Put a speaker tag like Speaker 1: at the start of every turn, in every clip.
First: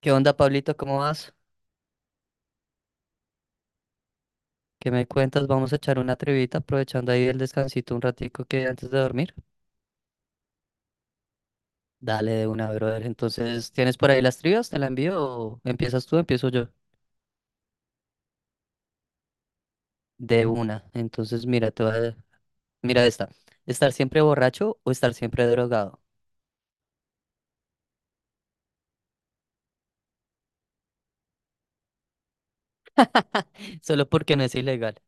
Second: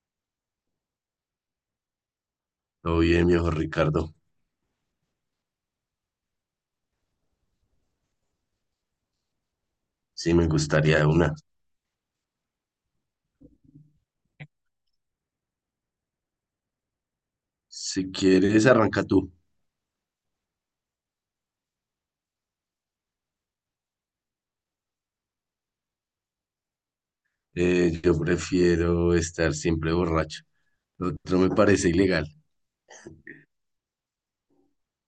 Speaker 1: ¿Qué onda, Pablito? ¿Cómo vas?
Speaker 2: Todo bien, viejo Ricardo.
Speaker 1: ¿Qué me cuentas? Vamos a echar una trivita aprovechando ahí el descansito un ratico que antes de dormir.
Speaker 2: Sí, me gustaría de una.
Speaker 1: Dale de una, brother. Entonces, ¿tienes por ahí las trivias? ¿Te la envío o empiezas tú, empiezo yo?
Speaker 2: Si quieres, arranca tú.
Speaker 1: De una. Entonces, mira, mira esta. ¿Estar siempre borracho o estar siempre drogado?
Speaker 2: Yo prefiero estar siempre borracho. Lo otro me parece ilegal.
Speaker 1: Solo porque no es ilegal.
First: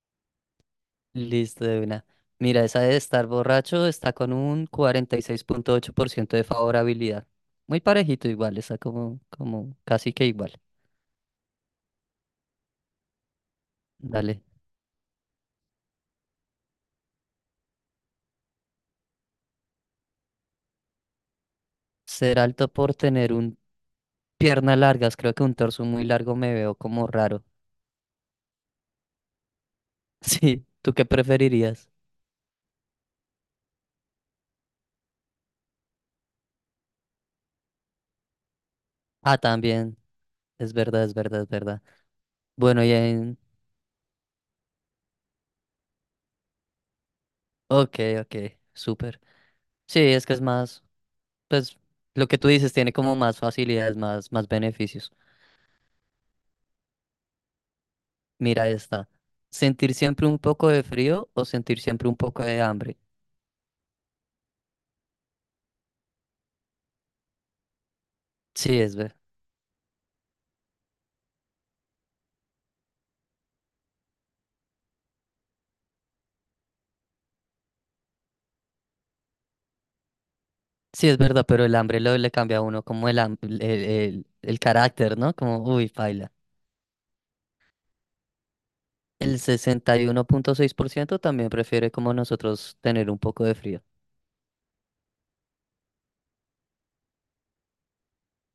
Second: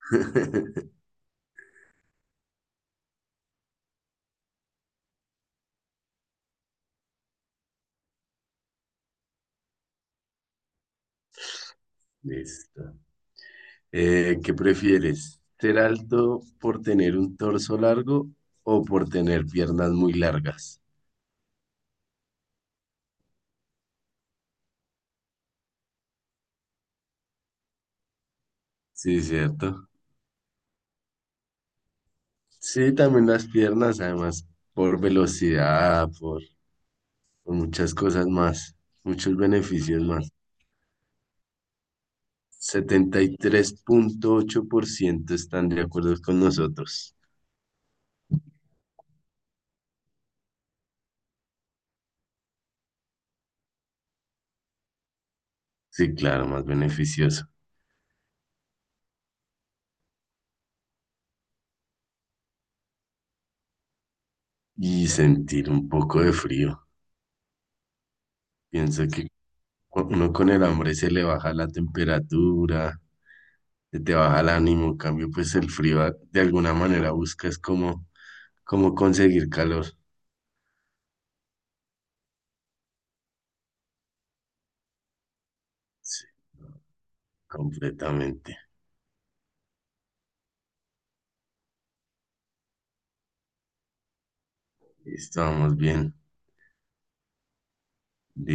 Speaker 1: Listo, de una. Mira, esa de estar borracho está con un 46.8% de favorabilidad. Muy parejito igual, está como casi que igual.
Speaker 2: Listo.
Speaker 1: Dale.
Speaker 2: ¿Qué prefieres? ¿Ser alto por tener un torso largo o por tener piernas muy largas?
Speaker 1: Ser alto por tener un piernas largas, creo que un torso muy largo me veo como raro.
Speaker 2: Sí, cierto.
Speaker 1: Sí, ¿tú qué preferirías?
Speaker 2: Sí, también las piernas, además, por velocidad, por muchas cosas más, muchos
Speaker 1: Ah, también,
Speaker 2: beneficios más.
Speaker 1: es verdad, es verdad, es verdad. Bueno, ya
Speaker 2: setenta y
Speaker 1: en...
Speaker 2: tres punto ocho por ciento están de acuerdo con nosotros.
Speaker 1: Ok, ok, súper. Sí, es que es más, pues lo que tú dices tiene como más facilidades, más beneficios.
Speaker 2: Sí, claro, más beneficioso.
Speaker 1: Mira esta. ¿Sentir siempre un poco de frío o sentir siempre un poco de hambre?
Speaker 2: Y sentir un poco de frío.
Speaker 1: Sí, es
Speaker 2: Pienso
Speaker 1: ver.
Speaker 2: que uno con el hambre se le baja la temperatura, se te baja el ánimo. En cambio, pues el frío de alguna manera buscas como conseguir calor.
Speaker 1: Sí, es verdad, pero el hambre le cambia a uno como el, ham- el carácter, ¿no? Como, uy,
Speaker 2: Sí,
Speaker 1: paila.
Speaker 2: completamente.
Speaker 1: El 61.6% también prefiere como nosotros tener un poco de frío.
Speaker 2: Estamos bien.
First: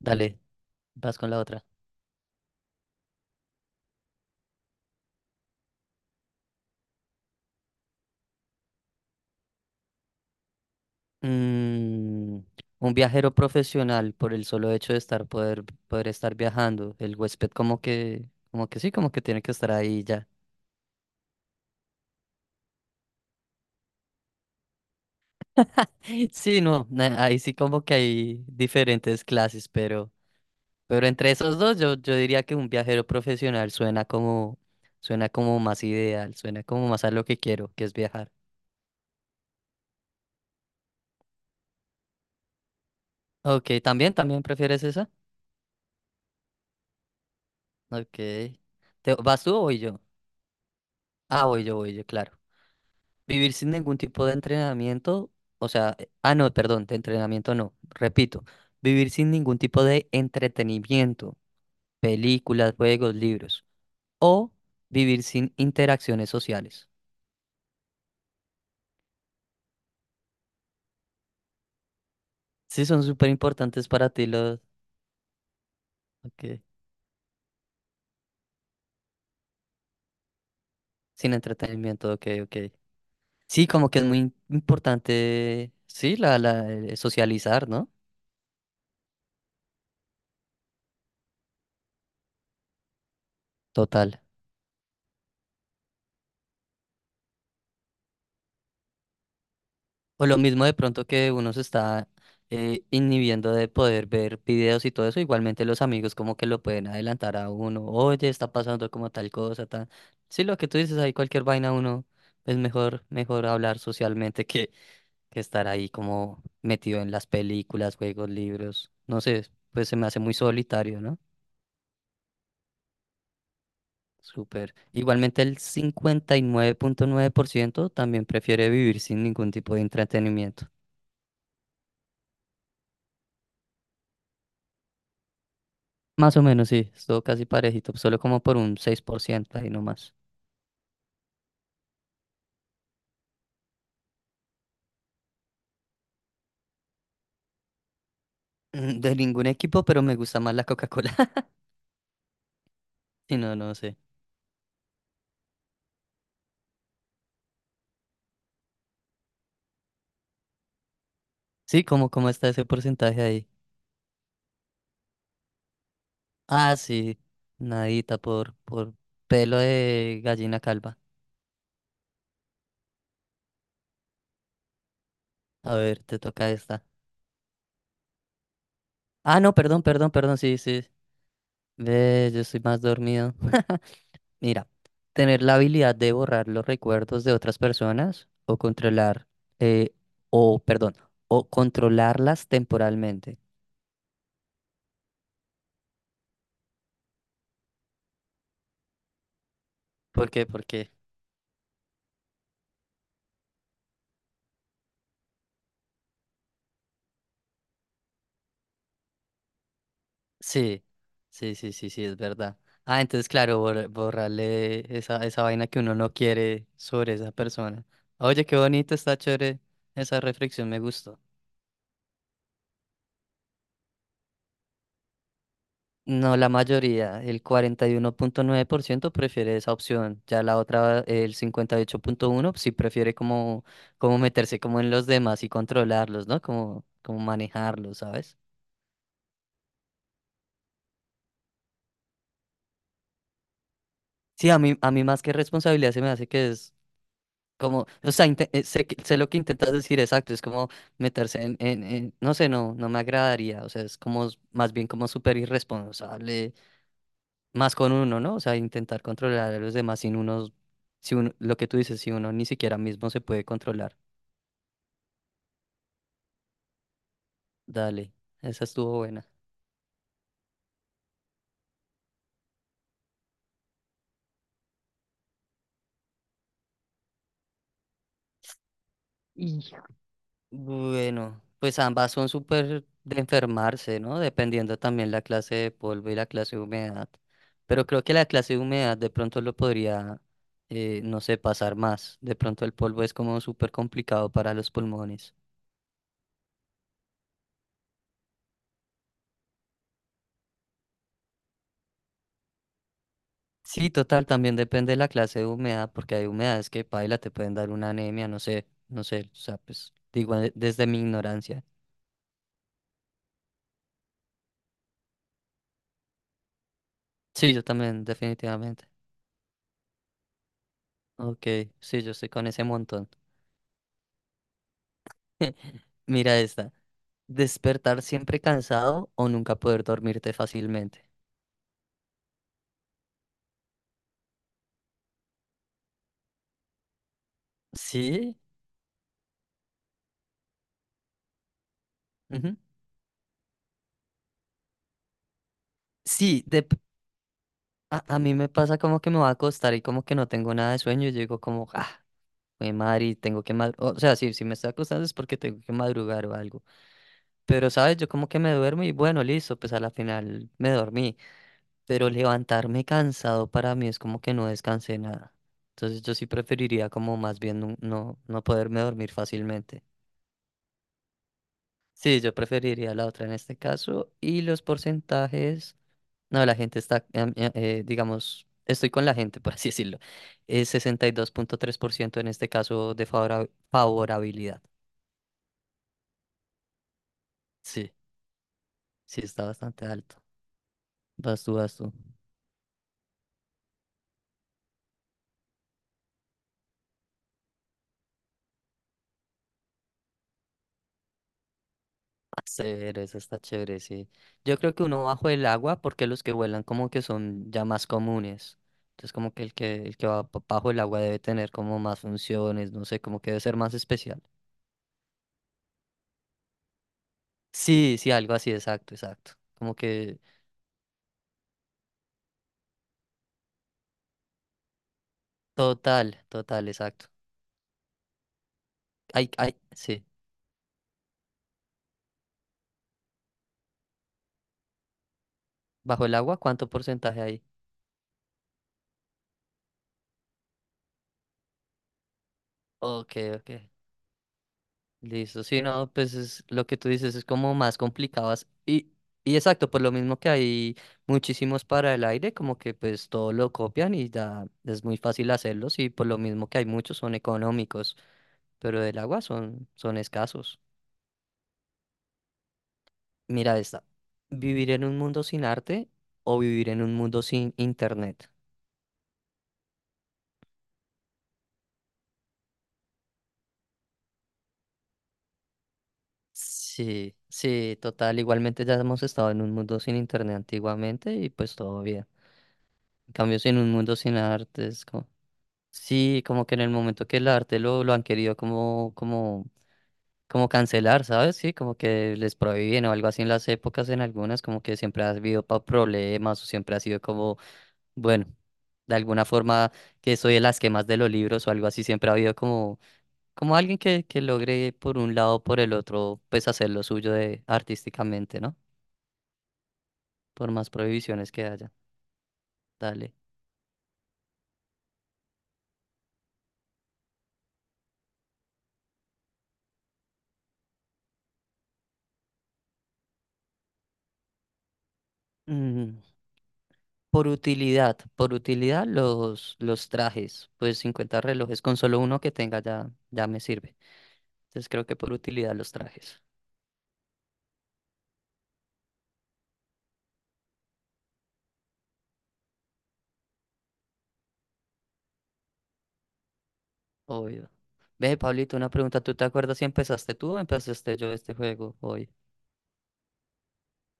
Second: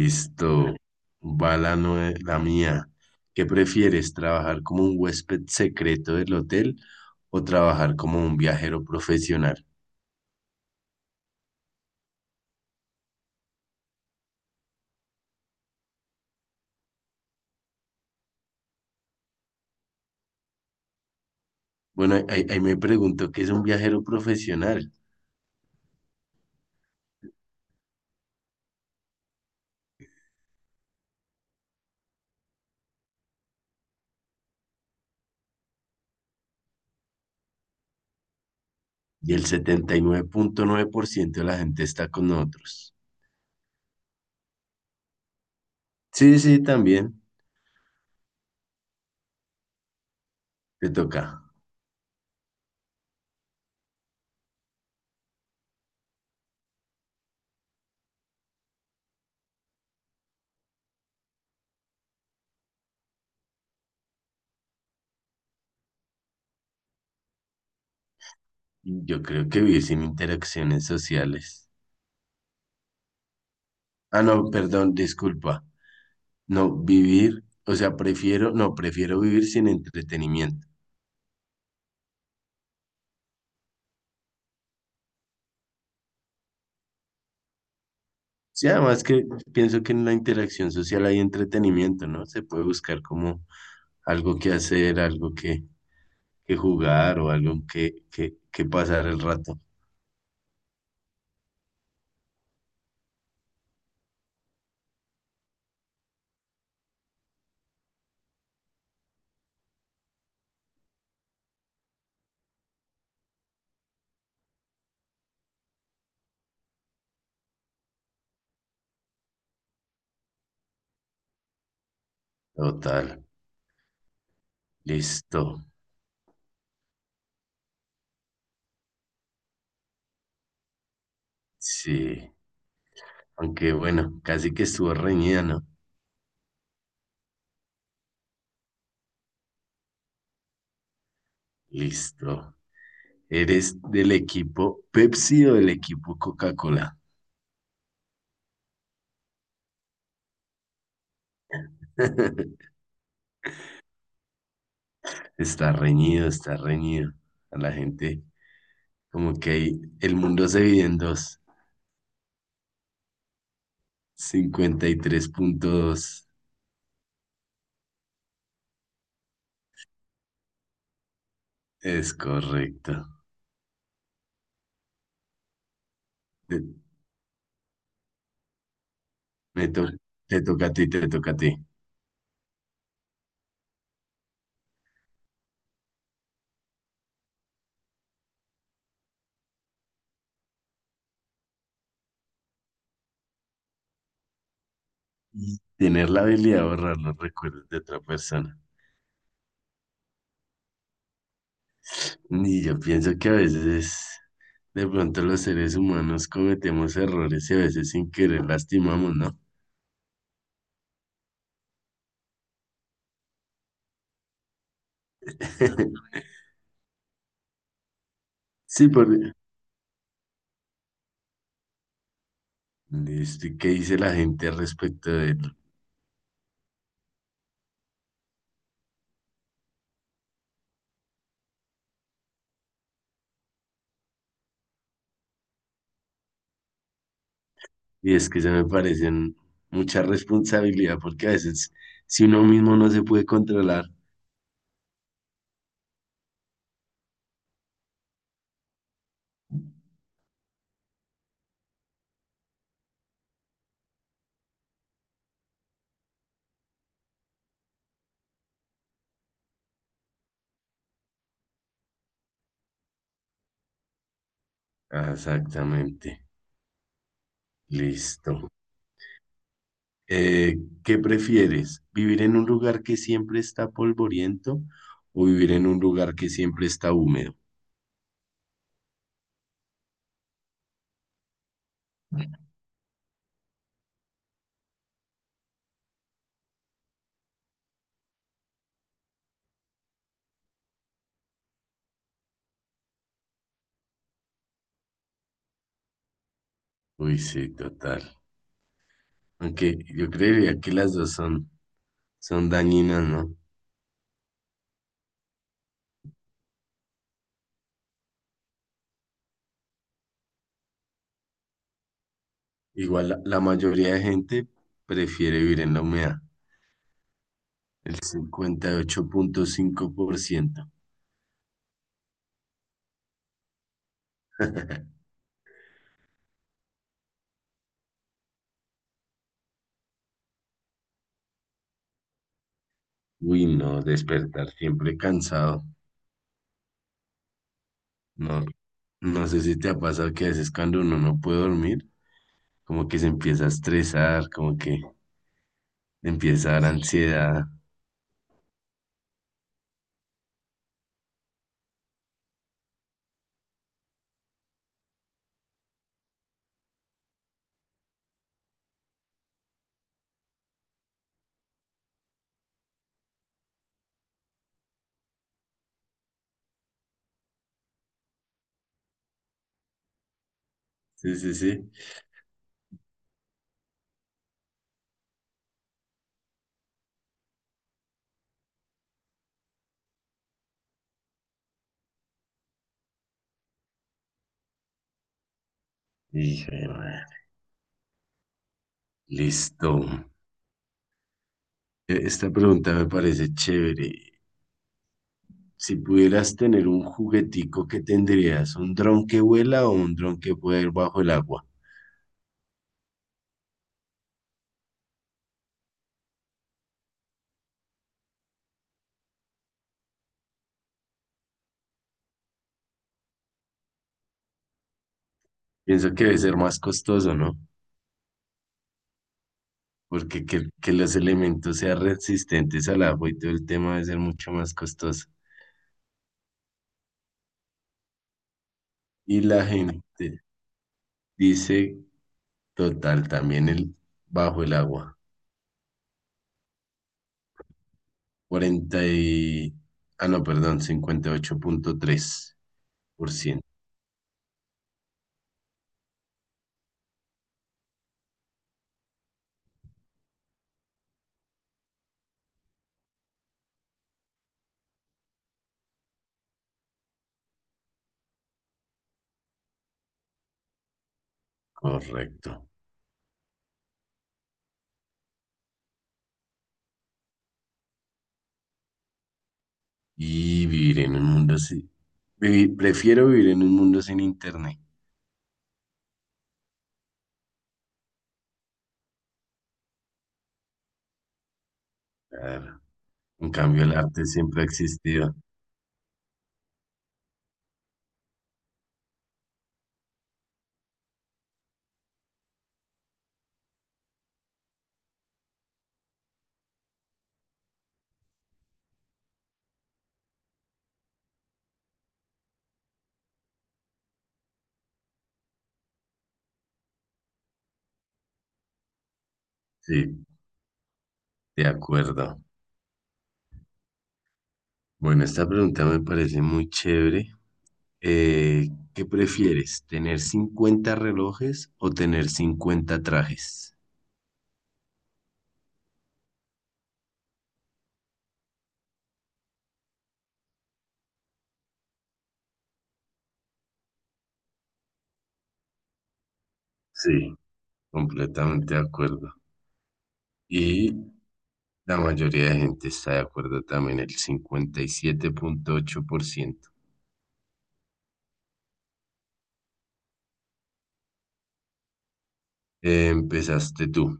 Speaker 1: Dale, vas con la
Speaker 2: Va
Speaker 1: otra.
Speaker 2: la mía. ¿Qué prefieres, trabajar como un huésped secreto del hotel o trabajar como un viajero profesional?
Speaker 1: Mm, un viajero profesional por el solo hecho de poder estar viajando. El huésped como que sí, como que tiene que estar ahí ya.
Speaker 2: Bueno, ahí me pregunto qué es un viajero profesional
Speaker 1: Sí, no, ahí sí como que hay diferentes clases, pero entre esos dos yo diría que un viajero profesional suena como más ideal, suena como más a lo que quiero, que es viajar.
Speaker 2: y el 79.9% de la gente está con nosotros.
Speaker 1: Ok, también prefieres esa?
Speaker 2: Sí, sí, también
Speaker 1: Ok. ¿Vas tú o voy yo?
Speaker 2: te toca.
Speaker 1: Ah, voy yo, claro. Vivir sin ningún tipo de entrenamiento, o sea, ah, no, perdón, de entrenamiento no, repito, vivir sin ningún tipo de entretenimiento, películas, juegos, libros, o vivir sin interacciones sociales.
Speaker 2: Yo creo que vivir sin interacciones sociales.
Speaker 1: Sí, son súper importantes para
Speaker 2: Ah,
Speaker 1: ti
Speaker 2: no,
Speaker 1: los...
Speaker 2: perdón, disculpa.
Speaker 1: Ok,
Speaker 2: No, vivir, o sea, prefiero, no, prefiero vivir sin entretenimiento.
Speaker 1: sin entretenimiento, ok, ok. Sí, como que es muy importante, sí, socializar, ¿no?
Speaker 2: Sí, además que pienso que en la interacción social hay entretenimiento, ¿no? Se puede buscar como
Speaker 1: Total.
Speaker 2: algo que hacer, algo que jugar o algo que pasar el rato.
Speaker 1: O lo mismo de pronto que uno se está inhibiendo de poder ver videos y todo eso, igualmente los amigos como que lo pueden adelantar a uno, oye, está pasando como tal cosa, tal. Sí, lo que tú dices, ahí cualquier vaina uno es mejor, mejor hablar socialmente que estar ahí como metido en las películas, juegos, libros. No sé, pues se me hace muy solitario, ¿no?
Speaker 2: Total,
Speaker 1: Súper. Igualmente el
Speaker 2: listo.
Speaker 1: cincuenta y nueve punto nueve por ciento también prefiere vivir sin ningún tipo de entretenimiento.
Speaker 2: Sí, aunque bueno, casi que estuvo reñida, ¿no?
Speaker 1: Más o menos, sí, estuvo casi parejito, solo como por un 6% ahí nomás.
Speaker 2: Listo. ¿Eres del equipo Pepsi o del equipo Coca-Cola?
Speaker 1: Mm, de ningún equipo, pero me gusta más la Coca-Cola. Si no, no sé.
Speaker 2: Está reñido, está reñido. A la gente, como que ahí el mundo se divide en dos.
Speaker 1: Sí, como ¿cómo está ese porcentaje ahí?
Speaker 2: 53.2.
Speaker 1: Ah, sí, nadita por pelo de gallina calva.
Speaker 2: Es correcto.
Speaker 1: A ver, te toca
Speaker 2: Te,
Speaker 1: esta. Ah, no,
Speaker 2: me
Speaker 1: perdón,
Speaker 2: to-
Speaker 1: perdón,
Speaker 2: te
Speaker 1: perdón, sí,
Speaker 2: toca a ti,
Speaker 1: sí.
Speaker 2: te toca a ti.
Speaker 1: Ve, yo estoy más dormido. Mira, tener la habilidad de borrar los recuerdos de otras personas o controlar, eh, o, perdón, o controlarlas temporalmente.
Speaker 2: Y tener la habilidad de borrar los recuerdos de otra persona.
Speaker 1: ¿Por qué? Porque
Speaker 2: Y yo pienso que a veces, de pronto, los seres humanos cometemos errores y a veces sin querer lastimamos, ¿no?
Speaker 1: sí, sí, sí, sí, sí, es verdad. Ah, entonces, claro, borrarle esa vaina que uno no quiere sobre esa persona. Oye, qué
Speaker 2: Sí,
Speaker 1: bonito,
Speaker 2: por...
Speaker 1: está chévere. Esa reflexión me gustó.
Speaker 2: Listo, ¿y qué dice la gente al respecto de él?
Speaker 1: No, la mayoría, el 41.9% prefiere esa opción. Ya la otra, el 58.1 sí prefiere como meterse como en los demás y controlarlos, ¿no? Como manejarlos,
Speaker 2: Y es
Speaker 1: ¿sabes?
Speaker 2: que se me parecen mucha responsabilidad porque a veces si uno mismo no se puede controlar.
Speaker 1: Sí, a mí más que responsabilidad se me hace que es como, o sea, sé lo que intentas decir, exacto, es como meterse no sé, no, no me agradaría, o sea, es como, más bien como súper irresponsable, más con uno, ¿no? O sea, intentar controlar a los demás sin unos, si uno, lo que tú dices, si uno ni siquiera mismo se puede controlar.
Speaker 2: Ah, exactamente.
Speaker 1: Dale,
Speaker 2: Listo.
Speaker 1: esa estuvo buena.
Speaker 2: Eh, ¿Qué prefieres? ¿Vivir en un lugar que siempre está polvoriento o vivir en un lugar que siempre está húmedo?
Speaker 1: Bueno, pues ambas son súper de enfermarse, ¿no? Dependiendo también la clase de polvo y la clase de humedad. Pero creo que la clase de humedad de pronto lo podría, no sé, pasar más. De pronto el polvo es como súper complicado para los pulmones.
Speaker 2: Uy, sí, total. Aunque yo creería que las dos son, dañinas, ¿no?
Speaker 1: Sí, total, también depende de la clase de humedad, porque hay humedades que, paila, te pueden dar una anemia, no sé, no sé, o sea, pues digo desde mi ignorancia.
Speaker 2: Igual la mayoría de gente prefiere vivir en la humedad,
Speaker 1: Sí, yo
Speaker 2: el
Speaker 1: también,
Speaker 2: cincuenta y
Speaker 1: definitivamente.
Speaker 2: ocho punto cinco por ciento.
Speaker 1: Ok, sí, yo estoy con ese montón. Mira esta. Despertar siempre cansado o nunca poder dormirte fácilmente.
Speaker 2: Uy, no, despertar siempre cansado.
Speaker 1: Sí,
Speaker 2: No, no sé si te ha pasado que a veces cuando uno no puede dormir,
Speaker 1: ujú.
Speaker 2: como que se empieza a estresar, como que
Speaker 1: Sí,
Speaker 2: empieza a dar, sí, ansiedad.
Speaker 1: a mí me pasa como que me va a acostar y como que no tengo nada de sueño. Y yo digo como, ah, mi madre, y tengo que madrugar. O sea, sí, si me estoy acostando es porque tengo que madrugar o algo. Pero, ¿sabes? Yo como que me duermo y bueno, listo, pues a la final me dormí. Pero levantarme cansado para mí es como que no descansé nada. Entonces yo sí preferiría como más bien no poderme dormir fácilmente.
Speaker 2: Sí, sí, sí.
Speaker 1: Sí, yo preferiría la otra en este caso. Y los porcentajes, no, la gente está, digamos, estoy con la gente, por así decirlo. Es 62.3% en este caso de favorabilidad.
Speaker 2: Y dije, "Bueno,
Speaker 1: Sí, sí, está
Speaker 2: listo."
Speaker 1: bastante alto. Vas tú, vas tú.
Speaker 2: Esta pregunta me parece chévere. Si pudieras tener un juguetico, ¿qué tendrías? ¿Un dron que vuela o un dron que pueda ir bajo el agua?
Speaker 1: Chévere, eso está chévere, sí. Yo creo que uno bajo el agua, porque los que vuelan como que son ya más comunes. Entonces como que el que va bajo el agua debe tener como más funciones, no sé, como que debe ser más especial.
Speaker 2: Pienso que debe ser más costoso, ¿no?
Speaker 1: Sí, sí, algo así, exacto, exacto. Como que
Speaker 2: Porque que los elementos sean resistentes al agua y todo el tema debe ser mucho más costoso.
Speaker 1: total, total, exacto.
Speaker 2: Y
Speaker 1: Ay,
Speaker 2: la
Speaker 1: ay, sí.
Speaker 2: gente dice, total, también el bajo el agua.
Speaker 1: ¿Bajo el agua cuánto porcentaje hay?
Speaker 2: 40 y... Ah, no, perdón, cincuenta y ocho punto tres por
Speaker 1: Ok,
Speaker 2: ciento
Speaker 1: ok. Listo. Sí, no, pues es, lo que tú dices es como más complicadas. Y exacto, por lo mismo que hay muchísimos para el aire, como que pues todo lo copian y ya es muy fácil hacerlos y por lo mismo que hay muchos son económicos, pero del agua son escasos.
Speaker 2: Correcto.
Speaker 1: Mira esta. ¿Vivir en un mundo sin arte o vivir en un mundo sin internet?
Speaker 2: Y vivir en un mundo sin... vivi- Prefiero vivir en un mundo sin internet.
Speaker 1: Sí, sí, total. Igualmente ya hemos estado en un mundo sin internet antiguamente y pues todo bien.
Speaker 2: Claro.
Speaker 1: En
Speaker 2: En
Speaker 1: cambio, sin
Speaker 2: cambio,
Speaker 1: un
Speaker 2: el
Speaker 1: mundo
Speaker 2: arte
Speaker 1: sin
Speaker 2: siempre ha
Speaker 1: arte es como...
Speaker 2: existido.
Speaker 1: Sí, como que en el momento que el arte lo han querido como, como cancelar, ¿sabes? Sí, como que les prohíben o algo así en las épocas, en algunas, como que siempre ha habido problemas o siempre ha sido como, bueno, de alguna forma que soy de las quemas de los libros o algo así, siempre ha habido como alguien que logre por un lado o por el otro, pues hacer lo suyo de, artísticamente, ¿no?
Speaker 2: Sí,
Speaker 1: Por más prohibiciones que
Speaker 2: de
Speaker 1: haya.
Speaker 2: acuerdo.
Speaker 1: Dale.
Speaker 2: Bueno, esta pregunta me parece muy chévere. Eh, ¿Qué prefieres? ¿Tener 50 relojes o tener 50 trajes?
Speaker 1: Mm, por utilidad, por utilidad los trajes, pues 50 relojes, con solo uno que tenga ya, ya me sirve. Entonces creo que por utilidad los trajes,
Speaker 2: Sí, completamente de acuerdo. Y la mayoría de gente está de acuerdo también, el 57.8%.
Speaker 1: obvio. Ve, Pablito, una pregunta, ¿tú te acuerdas si empezaste tú o empezaste yo este juego hoy?
Speaker 2: Empezaste tú.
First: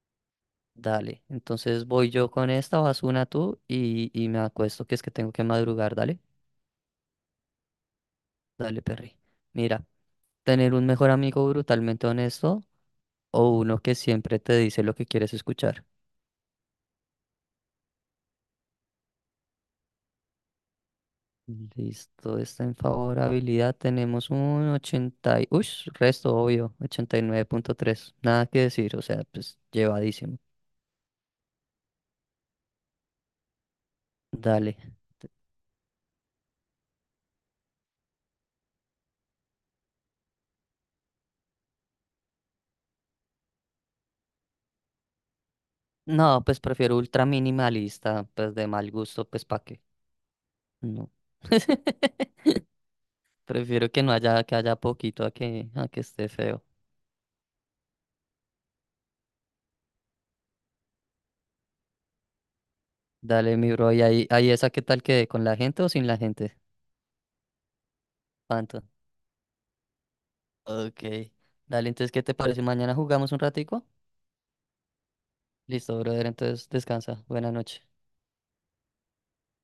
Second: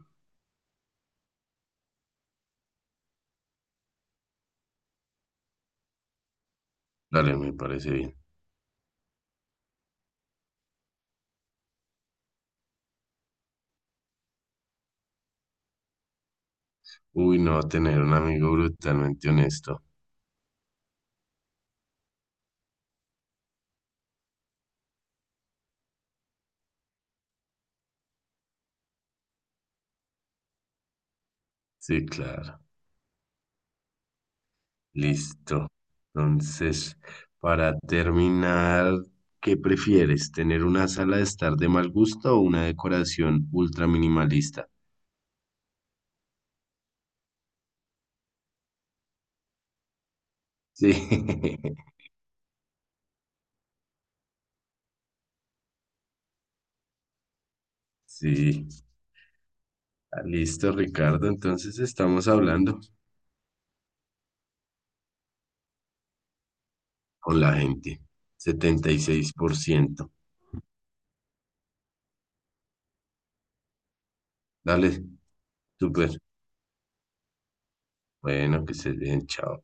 Speaker 1: Dale, entonces voy yo con esta, vas una tú y me acuesto, que es que tengo que madrugar, dale,
Speaker 2: Dale, me parece bien.
Speaker 1: dale, Perry. Mira. ¿Tener un mejor amigo brutalmente honesto o uno que siempre te dice lo que quieres escuchar?
Speaker 2: Uy, no, tener un amigo brutalmente honesto.
Speaker 1: Listo, está en favorabilidad. Tenemos un 80 y... Uy, resto obvio, 89.3. Nada que decir, o sea, pues llevadísimo.
Speaker 2: Sí, claro.
Speaker 1: Dale.
Speaker 2: Listo. Entonces, para terminar, ¿qué prefieres? ¿Tener una sala de estar de mal gusto o una decoración ultra minimalista?
Speaker 1: No, pues prefiero ultra minimalista, pues de mal gusto, pues pa' qué.
Speaker 2: Sí,
Speaker 1: No. Prefiero que no haya, que haya poquito a que esté feo.
Speaker 2: sí. Ah, listo, Ricardo. Entonces estamos hablando
Speaker 1: Dale, mi bro, y ahí, esa qué tal que con la gente o sin la gente.
Speaker 2: con la gente.
Speaker 1: Panto.
Speaker 2: 76%.
Speaker 1: Ok. Dale, entonces, ¿qué te parece? Mañana jugamos un ratico.
Speaker 2: Dale,
Speaker 1: Listo,
Speaker 2: súper.
Speaker 1: brother, entonces descansa. Buena noche.
Speaker 2: Bueno, que se den, chao.